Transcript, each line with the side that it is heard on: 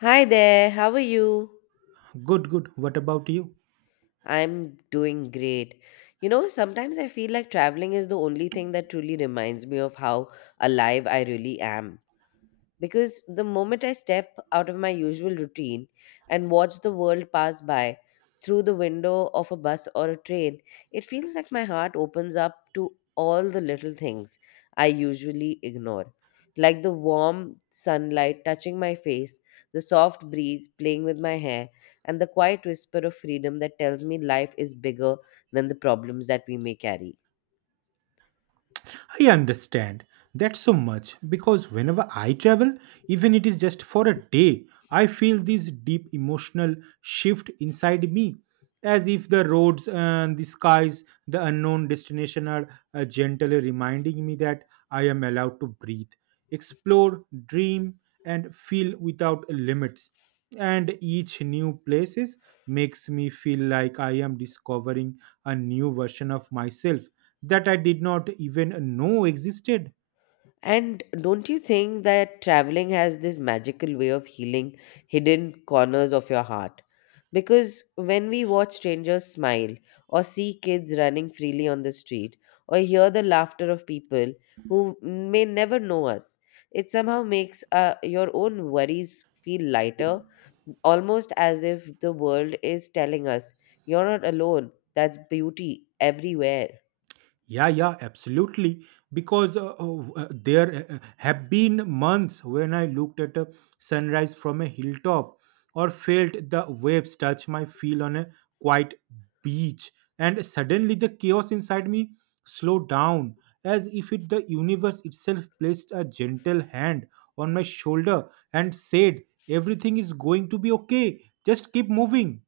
left: Hi there, how are you?
right: Good, good. What about you?
left: I'm doing great. You know, sometimes I feel like traveling is the only thing that truly reminds me of how alive I really am. Because the moment I step out of my usual routine and watch the world pass by through the window of a bus or a train, it feels like my heart opens up to all the little things I usually ignore. Like the warm sunlight touching my face, the soft breeze playing with my hair, and the quiet whisper of freedom that tells me life is bigger than the problems that we may carry.
right: I understand that so much because whenever I travel, even it is just for a day, I feel this deep emotional shift inside me as if the roads and the skies, the unknown destination are gently reminding me that I am allowed to breathe, explore, dream, and feel without limits. And each new places makes me feel like I am discovering a new version of myself that I did not even know existed.
left: And don't you think that traveling has this magical way of healing hidden corners of your heart? Because when we watch strangers smile, or see kids running freely on the street, or hear the laughter of people who may never know us, it somehow makes your own worries feel lighter, almost as if the world is telling us, You're not alone. That's beauty everywhere.
right: Yeah, yeah, absolutely. Because there have been months when I looked at a sunrise from a hilltop or felt the waves touch my feel on a quiet beach, and suddenly the chaos inside me slowed down as if it, the universe itself placed a gentle hand on my shoulder and said, Everything is going to be okay, just keep moving.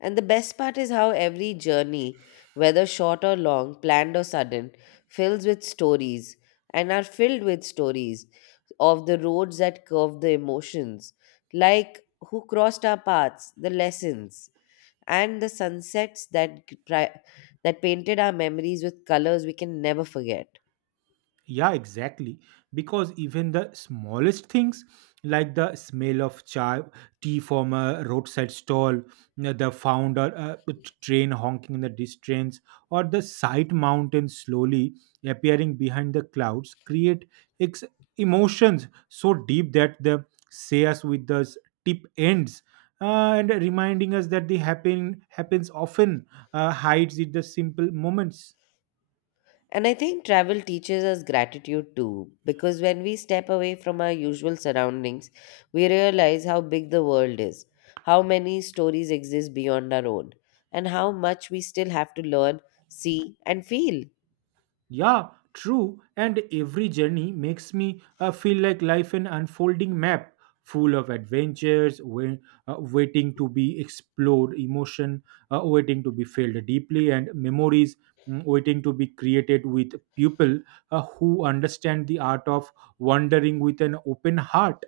left: And the best part is how every journey, whether short or long, planned or sudden, fills with stories and are filled with stories of the roads that curve the emotions, like who crossed our paths, the lessons, and the sunsets that painted our memories with colors we can never forget.
right: Yeah, exactly. Because even the smallest things, like the smell of chai, tea from a roadside stall, the founder train honking in the distance, or the sight mountain slowly appearing behind the clouds, create ex- emotions so deep that they say us with the tip ends. And reminding us that the happens often hides in the simple moments.
left: And I think travel teaches us gratitude too, because when we step away from our usual surroundings, we realize how big the world is, how many stories exist beyond our own, and how much we still have to learn, see, and feel.
right: Yeah, true. And every journey makes me feel like life an unfolding map full of adventures, waiting to be explored, emotion waiting to be felt deeply, and memories waiting to be created with people who understand the art of wandering with an open heart.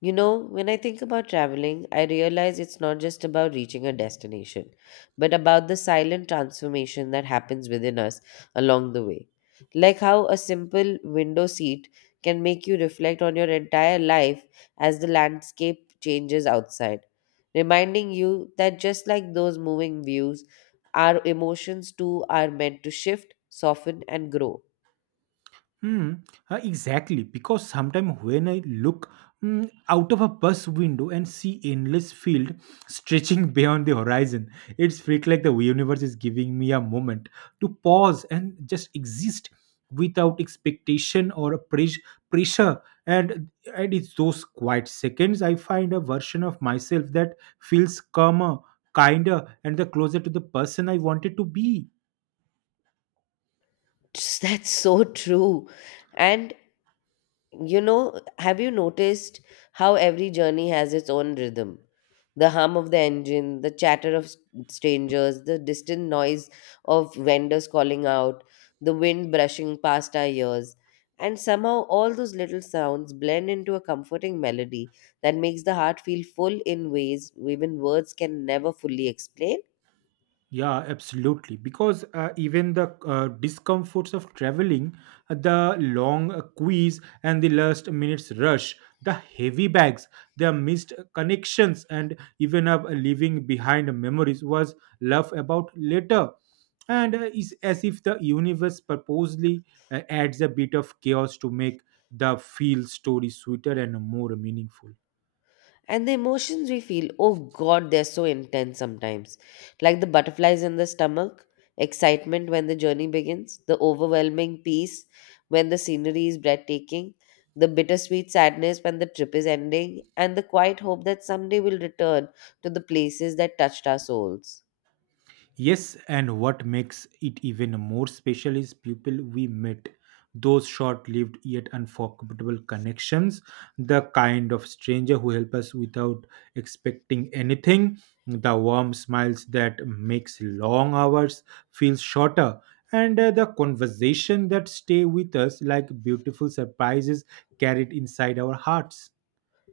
left: You know, when I think about traveling, I realize it's not just about reaching a destination, but about the silent transformation that happens within us along the way. Like how a simple window seat can make you reflect on your entire life as the landscape changes outside, reminding you that just like those moving views, our emotions too are meant to shift, soften, and grow.
right: Hmm. Exactly. Because sometimes when I look out of a bus window and see endless field stretching beyond the horizon, it's felt like the universe is giving me a moment to pause and just exist without expectation or a pressure. And and it's those quiet seconds I find a version of myself that feels calmer, kinder, and the closer to the person I wanted to be.
left: That's so true. And you know, have you noticed how every journey has its own rhythm? The hum of the engine, the chatter of strangers, the distant noise of vendors calling out, the wind brushing past our ears. And somehow, all those little sounds blend into a comforting melody that makes the heart feel full in ways even words can never fully explain.
right: Yeah, absolutely. Because even the discomforts of traveling, the long quiz and the last minute's rush, the heavy bags, the missed connections, and even leaving behind memories was laugh about later. And it's as if the universe purposely adds a bit of chaos to make the feel story sweeter and more meaningful.
left: And the emotions we feel, oh God, they're so intense sometimes. Like the butterflies in the stomach, excitement when the journey begins, the overwhelming peace when the scenery is breathtaking, the bittersweet sadness when the trip is ending, and the quiet hope that someday we'll return to the places that touched our souls.
right: Yes, and what makes it even more special is people we met, those short lived yet unforgettable connections, the kind of stranger who help us without expecting anything, the warm smiles that makes long hours feel shorter, and the conversation that stay with us like beautiful surprises carried inside our hearts.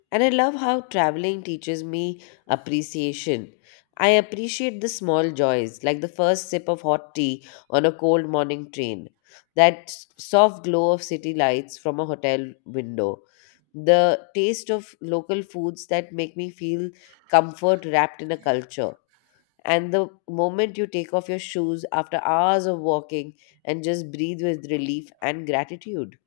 left: And I love how traveling teaches me appreciation. I appreciate the small joys, like the first sip of hot tea on a cold morning train, that soft glow of city lights from a hotel window, the taste of local foods that make me feel comfort wrapped in a culture, and the moment you take off your shoes after hours of walking and just breathe with relief and gratitude.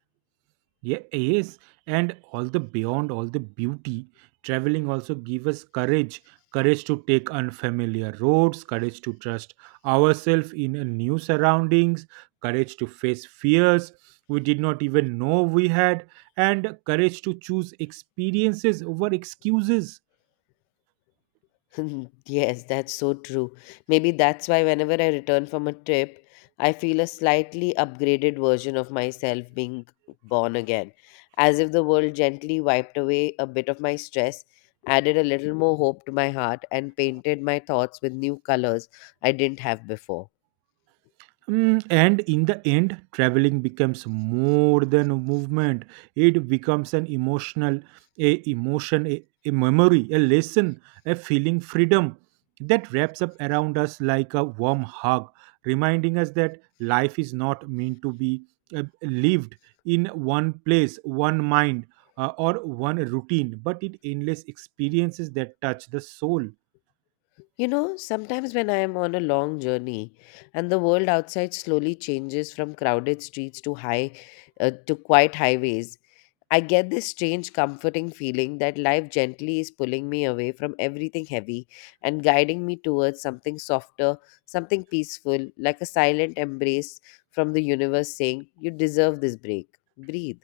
right: Yeah, yes, and all the beyond all the beauty, traveling also give us courage, courage to take unfamiliar roads, courage to trust ourselves in a new surroundings, courage to face fears we did not even know we had, and courage to choose experiences over excuses.
left: Yes, that's so true. Maybe that's why whenever I return from a trip, I feel a slightly upgraded version of myself being born again, as if the world gently wiped away a bit of my stress, added a little more hope to my heart, and painted my thoughts with new colors I didn't have before.
right: Mm, and in the end, traveling becomes more than a movement. It becomes an emotional, a emotion, a memory, a lesson, a feeling freedom that wraps up around us like a warm hug, reminding us that life is not meant to be lived in one place, one mind, or one routine, but it endless experiences that touch the soul.
left: You know, sometimes when I am on a long journey and the world outside slowly changes from crowded streets to high to quiet highways, I get this strange, comforting feeling that life gently is pulling me away from everything heavy and guiding me towards something softer, something peaceful, like a silent embrace from the universe saying, You deserve this break. Breathe.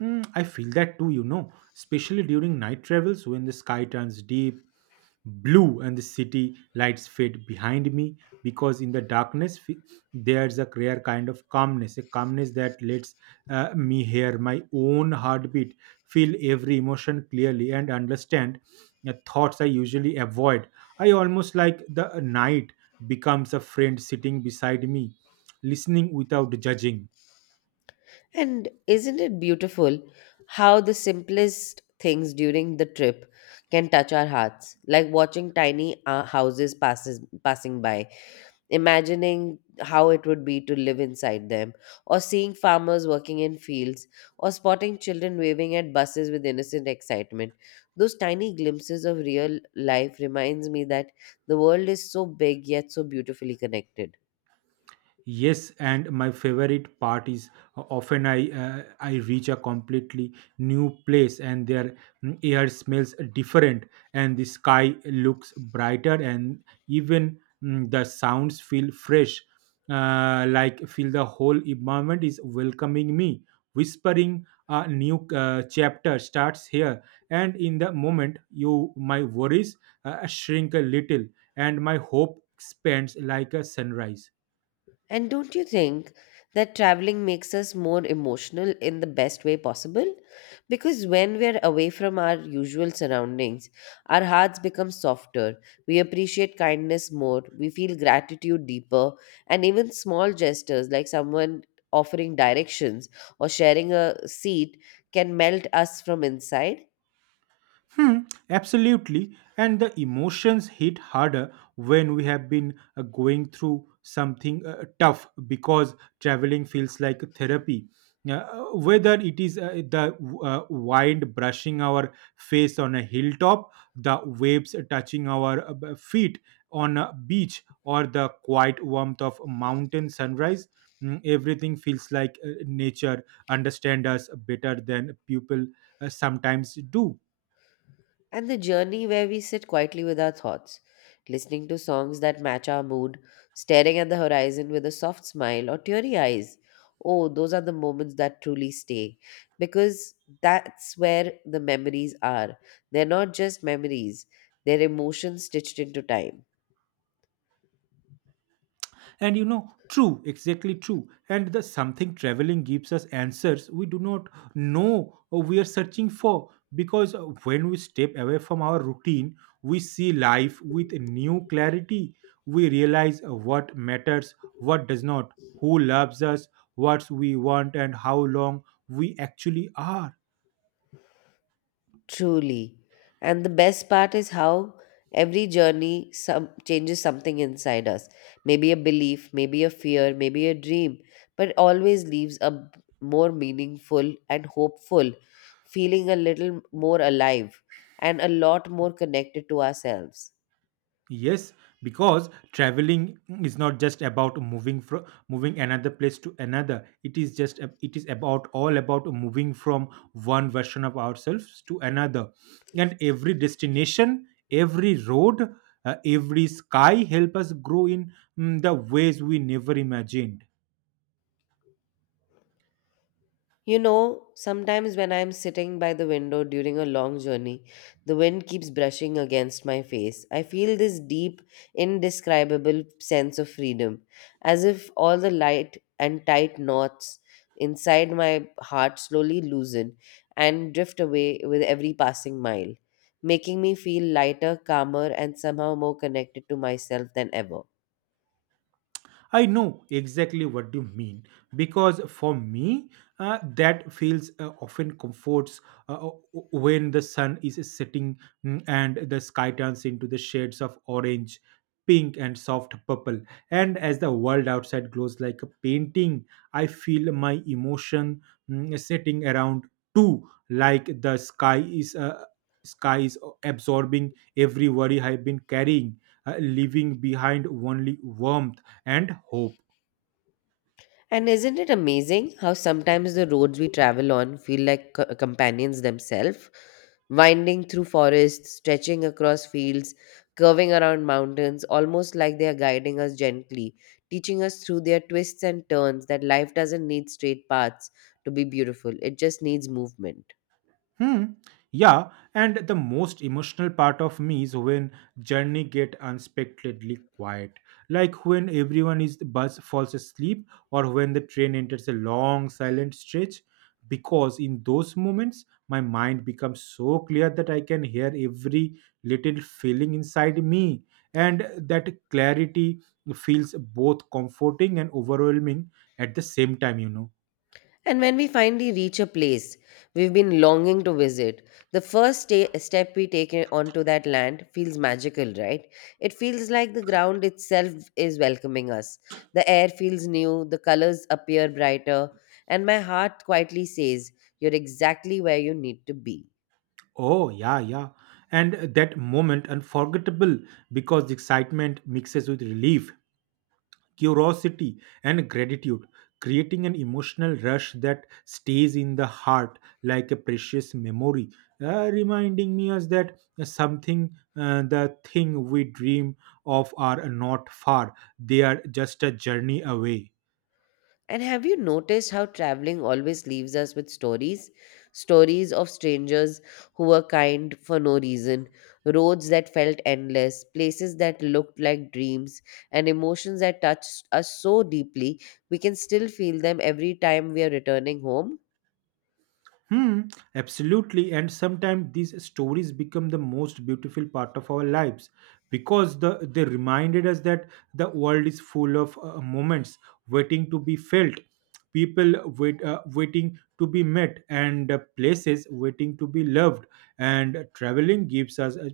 right: Hmm, I feel that too, you know, especially during night travels when the sky turns deep blue and the city lights fade behind me because in the darkness there's a rare kind of calmness a calmness that lets me hear my own heartbeat feel every emotion clearly and understand thoughts I usually avoid I almost like the night becomes a friend sitting beside me listening without judging.
left: And isn't it beautiful how the simplest things during the trip can touch our hearts, like watching tiny houses passing by, imagining how it would be to live inside them, or seeing farmers working in fields, or spotting children waving at buses with innocent excitement. Those tiny glimpses of real life reminds me that the world is so big yet so beautifully connected.
right: Yes, and my favorite part is often I reach a completely new place and their air smells different and the sky looks brighter and even the sounds feel fresh. Like feel the whole environment is welcoming me, whispering a new chapter starts here. And in the moment, you my worries shrink a little and my hope expands like a sunrise.
left: And don't you think that traveling makes us more emotional in the best way possible? Because when we're away from our usual surroundings, our hearts become softer, we appreciate kindness more, we feel gratitude deeper, and even small gestures like someone offering directions or sharing a seat can melt us from inside.
right: Hmm, absolutely. And the emotions hit harder when we have been going through something tough because traveling feels like therapy. Uh, whether it is the wind brushing our face on a hilltop, the waves touching our feet on a beach, or the quiet warmth of mountain sunrise, everything feels like nature understand us better than people sometimes do.
left: And the journey where we sit quietly with our thoughts, listening to songs that match our mood, staring at the horizon with a soft smile or teary eyes. Oh, those are the moments that truly stay because that's where the memories are. They're not just memories, they're emotions stitched into time.
right: And you know true exactly true and the something traveling gives us answers we do not know or we are searching for because when we step away from our routine we see life with new clarity we realize what matters what does not who loves us what we want and how long we actually are.
left: Truly. And the best part is how every journey some changes something inside us. Maybe a belief, maybe a fear, maybe a dream, but it always leaves more meaningful and hopeful, feeling a little more alive and a lot more connected to ourselves.
right: Yes, because traveling is not just about moving from moving another place to another. It is just it is about all about moving from one version of ourselves to another. And every destination, every road, every sky help us grow in the ways we never imagined.
left: You know, sometimes when I'm sitting by the window during a long journey, the wind keeps brushing against my face. I feel this deep, indescribable sense of freedom, as if all the light and tight knots inside my heart slowly loosen and drift away with every passing mile, making me feel lighter, calmer, and somehow more connected to myself than ever.
right: I know exactly what you mean because for me, that feels often comforts when the sun is setting and the sky turns into the shades of orange, pink, and soft purple. And as the world outside glows like a painting, I feel my emotion setting around too, like the sky is absorbing every worry I've been carrying leaving behind only warmth and hope.
left: And isn't it amazing how sometimes the roads we travel on feel like companions themselves? Winding through forests, stretching across fields, curving around mountains, almost like they are guiding us gently, teaching us through their twists and turns that life doesn't need straight paths to be beautiful, it just needs movement.
right: Hmm. Yeah, and the most emotional part of me is when journey get unexpectedly quiet, like when everyone is bus falls asleep or when the train enters a long silent stretch. Because in those moments, my mind becomes so clear that I can hear every little feeling inside me, and that clarity feels both comforting and overwhelming at the same time, you know.
left: And when we finally reach a place we've been longing to visit, the first step we take onto that land feels magical, right? It feels like the ground itself is welcoming us. The air feels new, the colors appear brighter, and my heart quietly says, You're exactly where you need to be.
right: Oh, yeah, yeah. And that moment unforgettable because the excitement mixes with relief, curiosity, and gratitude, creating an emotional rush that stays in the heart like a precious memory, reminding me us that something, the thing we dream of, are not far. They are just a journey away.
left: And have you noticed how traveling always leaves us with stories? Stories of strangers who were kind for no reason, roads that felt endless, places that looked like dreams, and emotions that touched us so deeply we can still feel them every time we are returning home.
right: Hmm, absolutely. And sometimes these stories become the most beautiful part of our lives because the, they reminded us that the world is full of moments waiting to be felt, people waiting to be met, and places waiting to be loved. And traveling gives us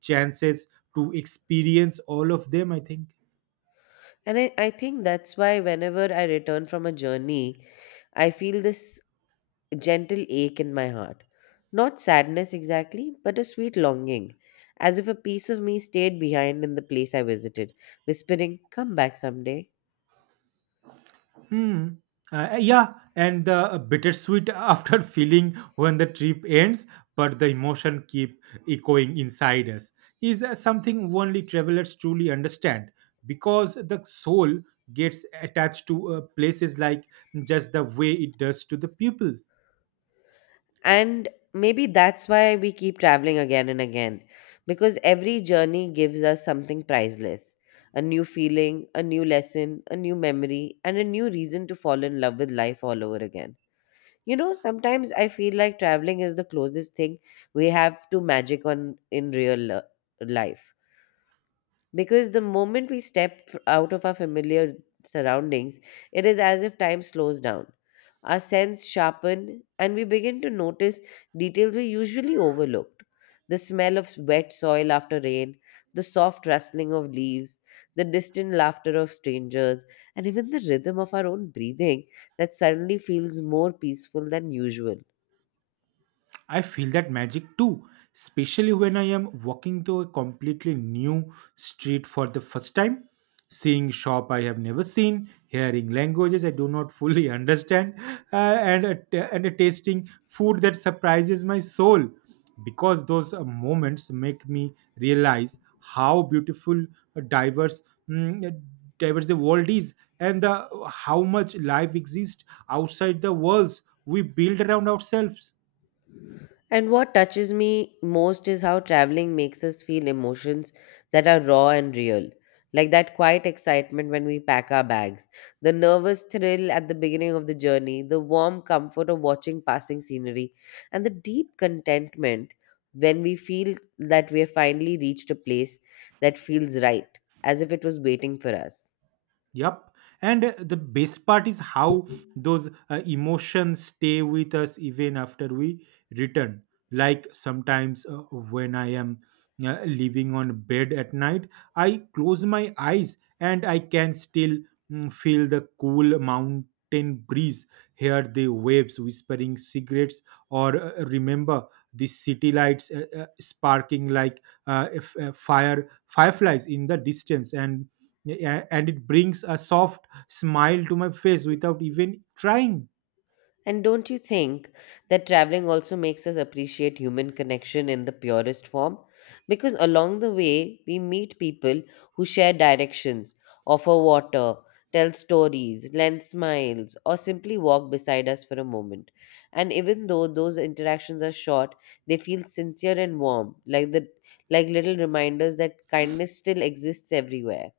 right: chances to experience all of them, I think.
left: And I think that's why whenever I return from a journey, I feel this a gentle ache in my heart. Not sadness exactly, but a sweet longing, as if a piece of me stayed behind in the place I visited, whispering, Come back someday.
right: Hmm. Yeah, and the bittersweet after feeling when the trip ends, but the emotion keep echoing inside us is something only travelers truly understand because the soul gets attached to places like just the way it does to the people.
left: And maybe that's why we keep traveling again and again, because every journey gives us something priceless, a new feeling, a new lesson, a new memory, and a new reason to fall in love with life all over again. You know, sometimes I feel like traveling is the closest thing we have to magic on in real life. Because the moment we step out of our familiar surroundings, it is as if time slows down. Our sense sharpen and we begin to notice details we usually overlooked. The smell of wet soil after rain, the soft rustling of leaves, the distant laughter of strangers, and even the rhythm of our own breathing that suddenly feels more peaceful than usual.
right: I feel that magic too, especially when I am walking to a completely new street for the first time, seeing shop I have never seen, hearing languages I do not fully understand, and tasting food that surprises my soul. Because those moments make me realize how beautiful, uh, diverse, mm, uh, diverse the world is, and the, how much life exists outside the walls we build around ourselves.
left: And what touches me most is how traveling makes us feel emotions that are raw and real. Like that quiet excitement when we pack our bags, the nervous thrill at the beginning of the journey, the warm comfort of watching passing scenery, and the deep contentment when we feel that we have finally reached a place that feels right, as if it was waiting for us.
right: Yep. And the best part is how those emotions stay with us even after we return. Like sometimes when I am living on bed at night, I close my eyes and I can still feel the cool mountain breeze, hear the waves whispering cigarettes, or remember the city lights sparking like fireflies in the distance and yeah, yeah, and it brings a soft smile to my face without even trying.
left: And don't you think that traveling also makes us appreciate human connection in the purest form? Because along the way, we meet people who share directions, offer water, tell stories, lend smiles, or simply walk beside us for a moment. And even though those interactions are short, they feel sincere and warm, like the like little reminders that kindness still exists everywhere.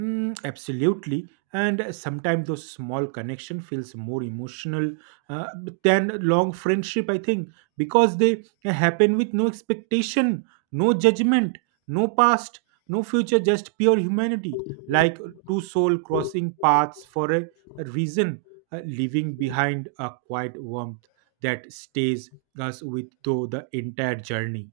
right: Mm, absolutely. And sometimes those small connection feels more emotional uh, than long friendship, I think, because they happen with no expectation, no judgment, no past, no future, just pure humanity, like two soul crossing paths for a reason, leaving behind a quiet warmth that stays us with through the entire journey.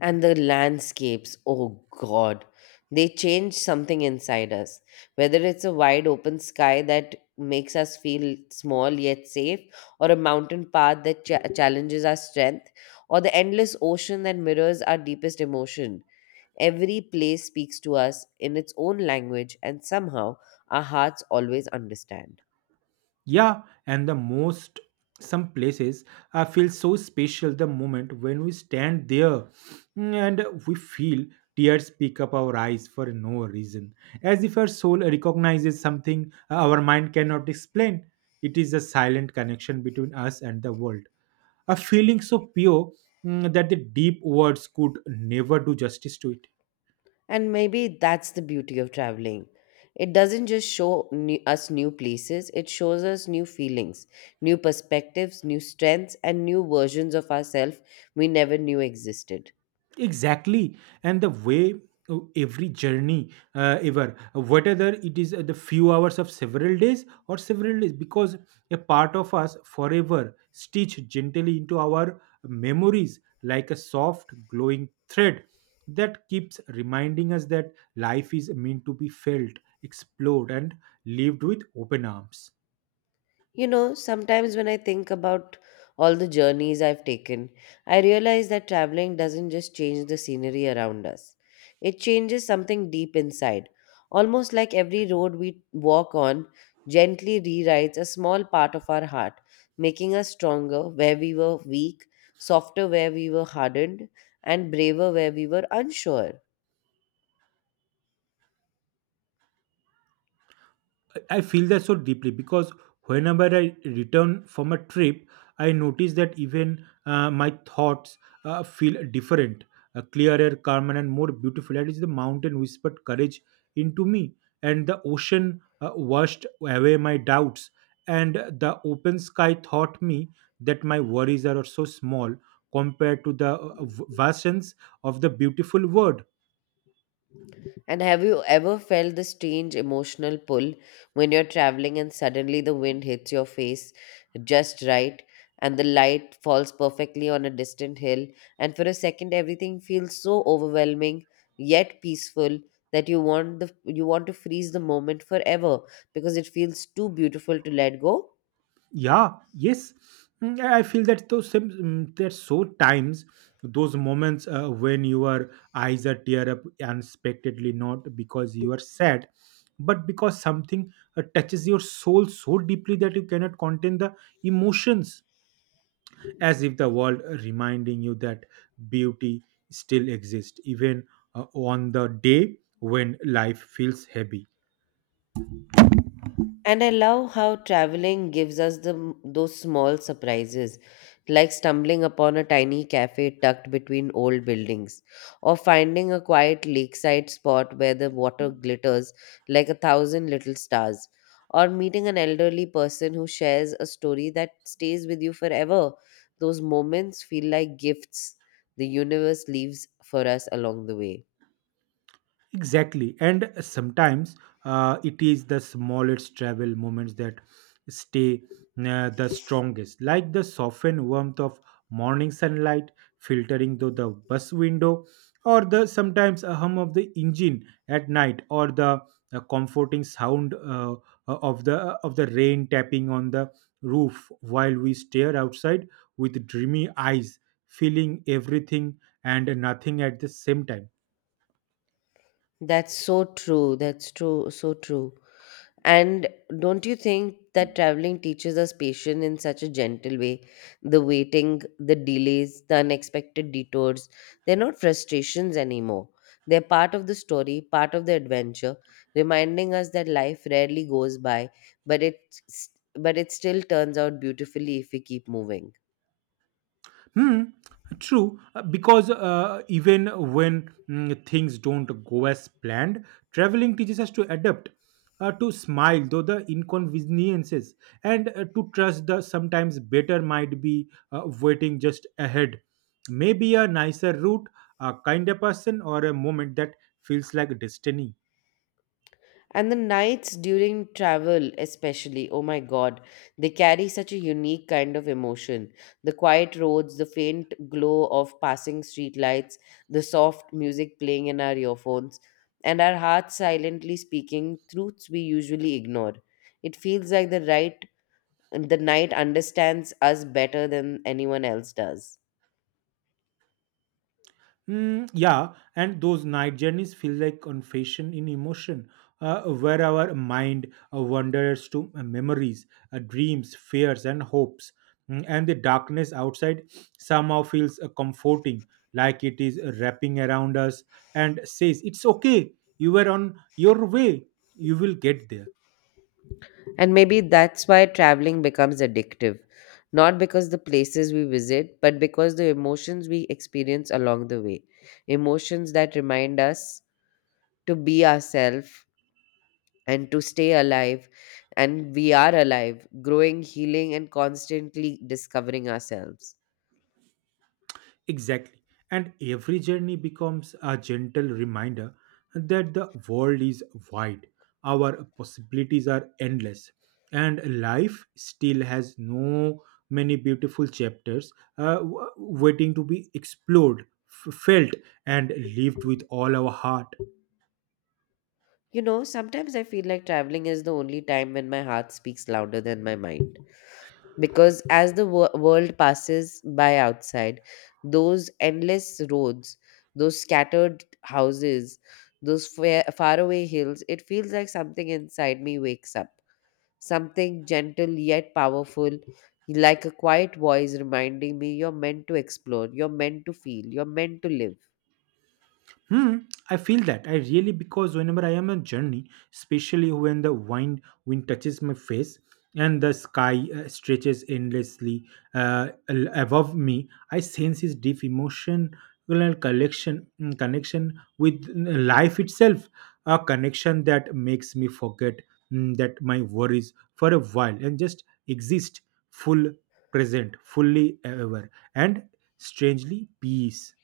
left: And the landscapes, oh God, they change something inside us. Whether it's a wide open sky that makes us feel small yet safe, or a mountain path that challenges our strength, or the endless ocean that mirrors our deepest emotion, every place speaks to us in its own language, and somehow our hearts always understand.
right: Yeah, and the most some places I feel so special the moment when we stand there and we feel tears pick up our eyes for no reason, as if our soul recognizes something our mind cannot explain. It is a silent connection between us and the world, a feeling so pure that the deep words could never do justice to it.
left: And maybe that's the beauty of traveling. It doesn't just show us new places, it shows us new feelings, new perspectives, new strengths, and new versions of ourselves we never knew existed.
right: Exactly. And the way, every journey, ever, whether it is the few hours of several days or several days, because a part of us forever stitched gently into our memories like a soft glowing thread that keeps reminding us that life is meant to be felt, explored, and lived with open arms.
left: You know, sometimes when I think about all the journeys I've taken, I realize that traveling doesn't just change the scenery around us, it changes something deep inside. Almost like every road we walk on gently rewrites a small part of our heart, making us stronger where we were weak, softer where we were hardened, and braver where we were unsure.
right: I feel that so deeply because whenever I return from a trip, I notice that even my thoughts feel different, clearer, calmer, and more beautiful. That is the mountain whispered courage into me, and the ocean washed away my doubts, and the open sky taught me that my worries are so small compared to the vastness of the beautiful world.
left: And have you ever felt the strange emotional pull when you're traveling and suddenly the wind hits your face just right and the light falls perfectly on a distant hill? And for a second, everything feels so overwhelming yet peaceful that you want to freeze the moment forever because it feels too beautiful to let go.
right: Yeah, yes. I feel that those some mm, there's so times those moments when your eyes are tear up unexpectedly, not because you are sad, but because something touches your soul so deeply that you cannot contain the emotions. As if the world reminding you that beauty still exists, even on the day when life feels heavy.
left: And I love how traveling gives us those small surprises, like stumbling upon a tiny cafe tucked between old buildings, or finding a quiet lakeside spot where the water glitters like a thousand little stars, or meeting an elderly person who shares a story that stays with you forever. Those moments feel like gifts the universe leaves for us along the way.
right: Exactly. And sometimes it is the smallest travel moments that stay the strongest, like the softened warmth of morning sunlight filtering through the bus window, or the sometimes a hum of the engine at night, or the comforting sound of the rain tapping on the roof while we stare outside with dreamy eyes, feeling everything and nothing at the same time.
left: That's so true. That's true. So true. And don't you think that traveling teaches us patience in such a gentle way? The waiting, the delays, the unexpected detours, they're not frustrations anymore. They're part of the story, part of the adventure, reminding us that life rarely goes by, but it, but it still turns out beautifully if we keep moving.
right: Hmm, true. Because even when things don't go as planned, traveling teaches us to adapt, to smile though the inconveniences, and to trust the sometimes better might be waiting just ahead. Maybe a nicer route, a kinder person, or a moment that feels like destiny.
left: And the nights during travel, especially, oh my god, they carry such a unique kind of emotion. The quiet roads, the faint glow of passing streetlights, the soft music playing in our earphones, and our hearts silently speaking truths we usually ignore. It feels like the night understands us better than anyone else does.
right: Yeah, and those night journeys feel like confession in emotion, where our mind wanders to memories, dreams, fears, and hopes. And the darkness outside somehow feels comforting, like it is wrapping around us and says, "It's okay, you were on your way, you will get there."
left: And maybe that's why traveling becomes addictive, not because the places we visit, but because the emotions we experience along the way. Emotions that remind us to be ourselves and to stay alive. And we are alive, growing, healing, and constantly discovering ourselves.
right: Exactly. And every journey becomes a gentle reminder that the world is wide, our possibilities are endless, and life still has no many beautiful chapters waiting to be explored, felt, and lived with all our heart.
left: You know, sometimes I feel like traveling is the only time when my heart speaks louder than my mind, because as the world passes by outside, those endless roads, those scattered houses, those far, faraway hills, it feels like something inside me wakes up, something gentle yet powerful, like a quiet voice reminding me, you're meant to explore, you're meant to feel, you're meant to live.
right: Hmm, I feel that. I really, because whenever I am on journey, especially when the wind touches my face and the sky stretches endlessly above me, I sense this deep emotional connection with life itself, a connection that makes me forget that my worries for a while and just exist full present, fully ever, and strangely peace.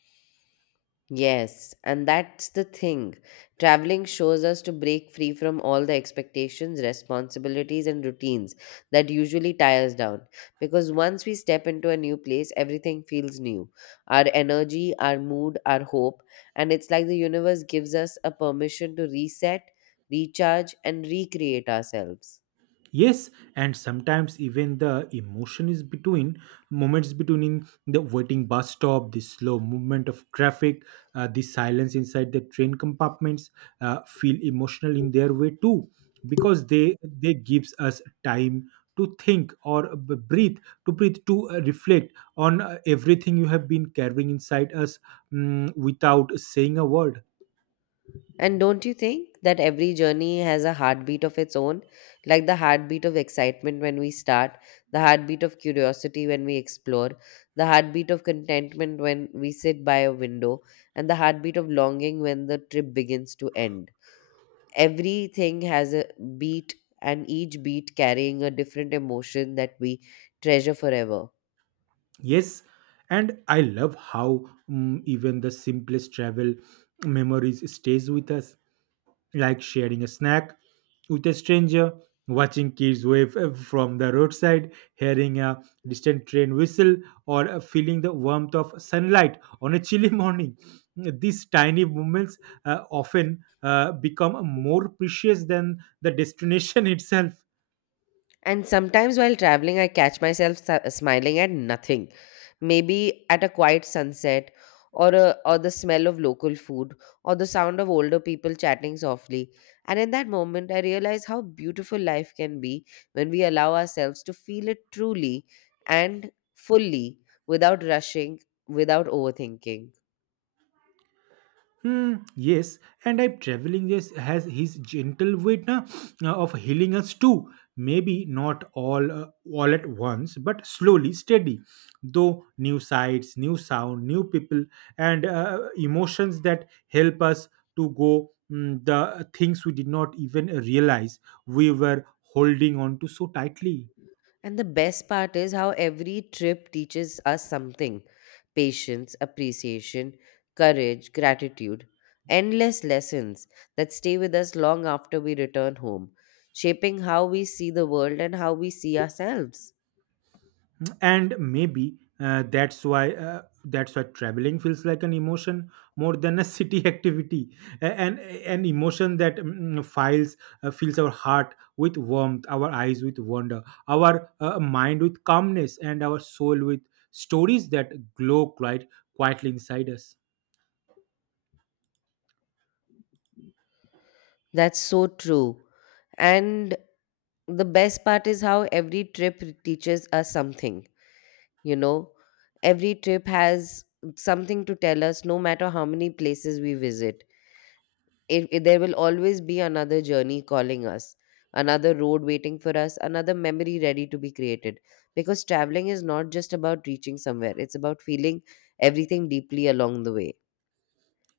left: Yes, and that's the thing. Traveling shows us to break free from all the expectations, responsibilities, and routines that usually tie us down. Because once we step into a new place, everything feels new. Our energy, our mood, our hope. And it's like the universe gives us a permission to reset, recharge, and recreate ourselves.
right: Yes, and sometimes even the emotion is between moments, between in the waiting bus stop, the slow movement of traffic, the silence inside the train compartments, feel emotional in their way too, because they gives us time to think or b- breathe to breathe to reflect on everything you have been carrying inside us, without saying a word.
left: And don't you think that every journey has a heartbeat of its own? Like the heartbeat of excitement when we start, the heartbeat of curiosity when we explore, the heartbeat of contentment when we sit by a window, and the heartbeat of longing when the trip begins to end. Everything has a beat, and each beat carrying a different emotion that we treasure forever.
right: Yes, and I love how even the simplest travel memories stays with us, like sharing a snack with a stranger, watching kids wave from the roadside, hearing a distant train whistle, or feeling the warmth of sunlight on a chilly morning. These tiny moments often become more precious than the destination itself.
left: And sometimes while traveling, I catch myself smiling at nothing. Maybe at a quiet sunset, or the smell of local food, or the sound of older people chatting softly. And in that moment, I realize how beautiful life can be when we allow ourselves to feel it truly and fully, without rushing, without overthinking.
right: Hmm, yes, and I'm traveling, yes, has his gentle way na, of healing us too. Maybe not all at once, but slowly, steady. Though new sights, new sound, new people, and emotions that help us to go the things we did not even realize we were holding on to so tightly.
left: And the best part is how every trip teaches us something: patience, appreciation, courage, gratitude, endless lessons that stay with us long after we return home, shaping how we see the world and how we see ourselves.
right: And maybe that's why traveling feels like an emotion more than a city activity. And an emotion that mm, mm, files fills our heart with warmth, our eyes with wonder, our mind with calmness, and our soul with stories that glow quite quietly inside us.
left: That's so true. And the best part is how every trip teaches us something. You know, every trip has something to tell us, no matter how many places we visit there will always be another journey calling us, another road waiting for us, another memory ready to be created, because traveling is not just about reaching somewhere, it's about feeling everything deeply along the way.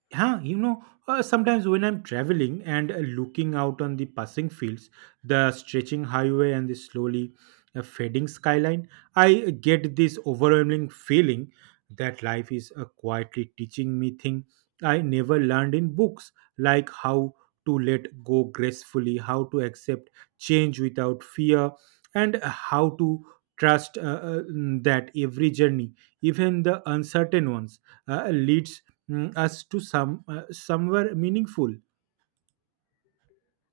right: Yeah, you know, sometimes when I'm traveling and looking out on the passing fields, the stretching highway, and the slowly fading skyline, I get this overwhelming feeling that life is quietly teaching me things I never learned in books, like how to let go gracefully, how to accept change without fear, and how to trust uh, that every journey, even the uncertain ones, leads us to somewhere meaningful.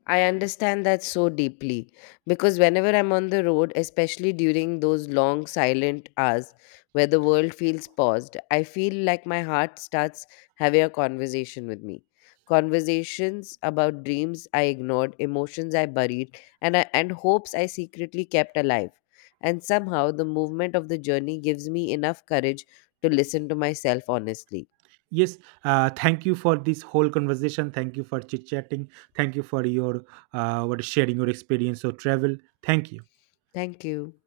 left: I understand that so deeply because whenever I'm on the road, especially during those long silent hours where the world feels paused, I feel like my heart starts having a conversation with me. Conversations about dreams I ignored, emotions I buried, and hopes I secretly kept alive. And somehow the movement of the journey gives me enough courage to listen to myself honestly.
right: Yes, thank you for this whole conversation, thank you for chit chatting, thank you for your what sharing your experience or travel. Thank you.
left: Thank you.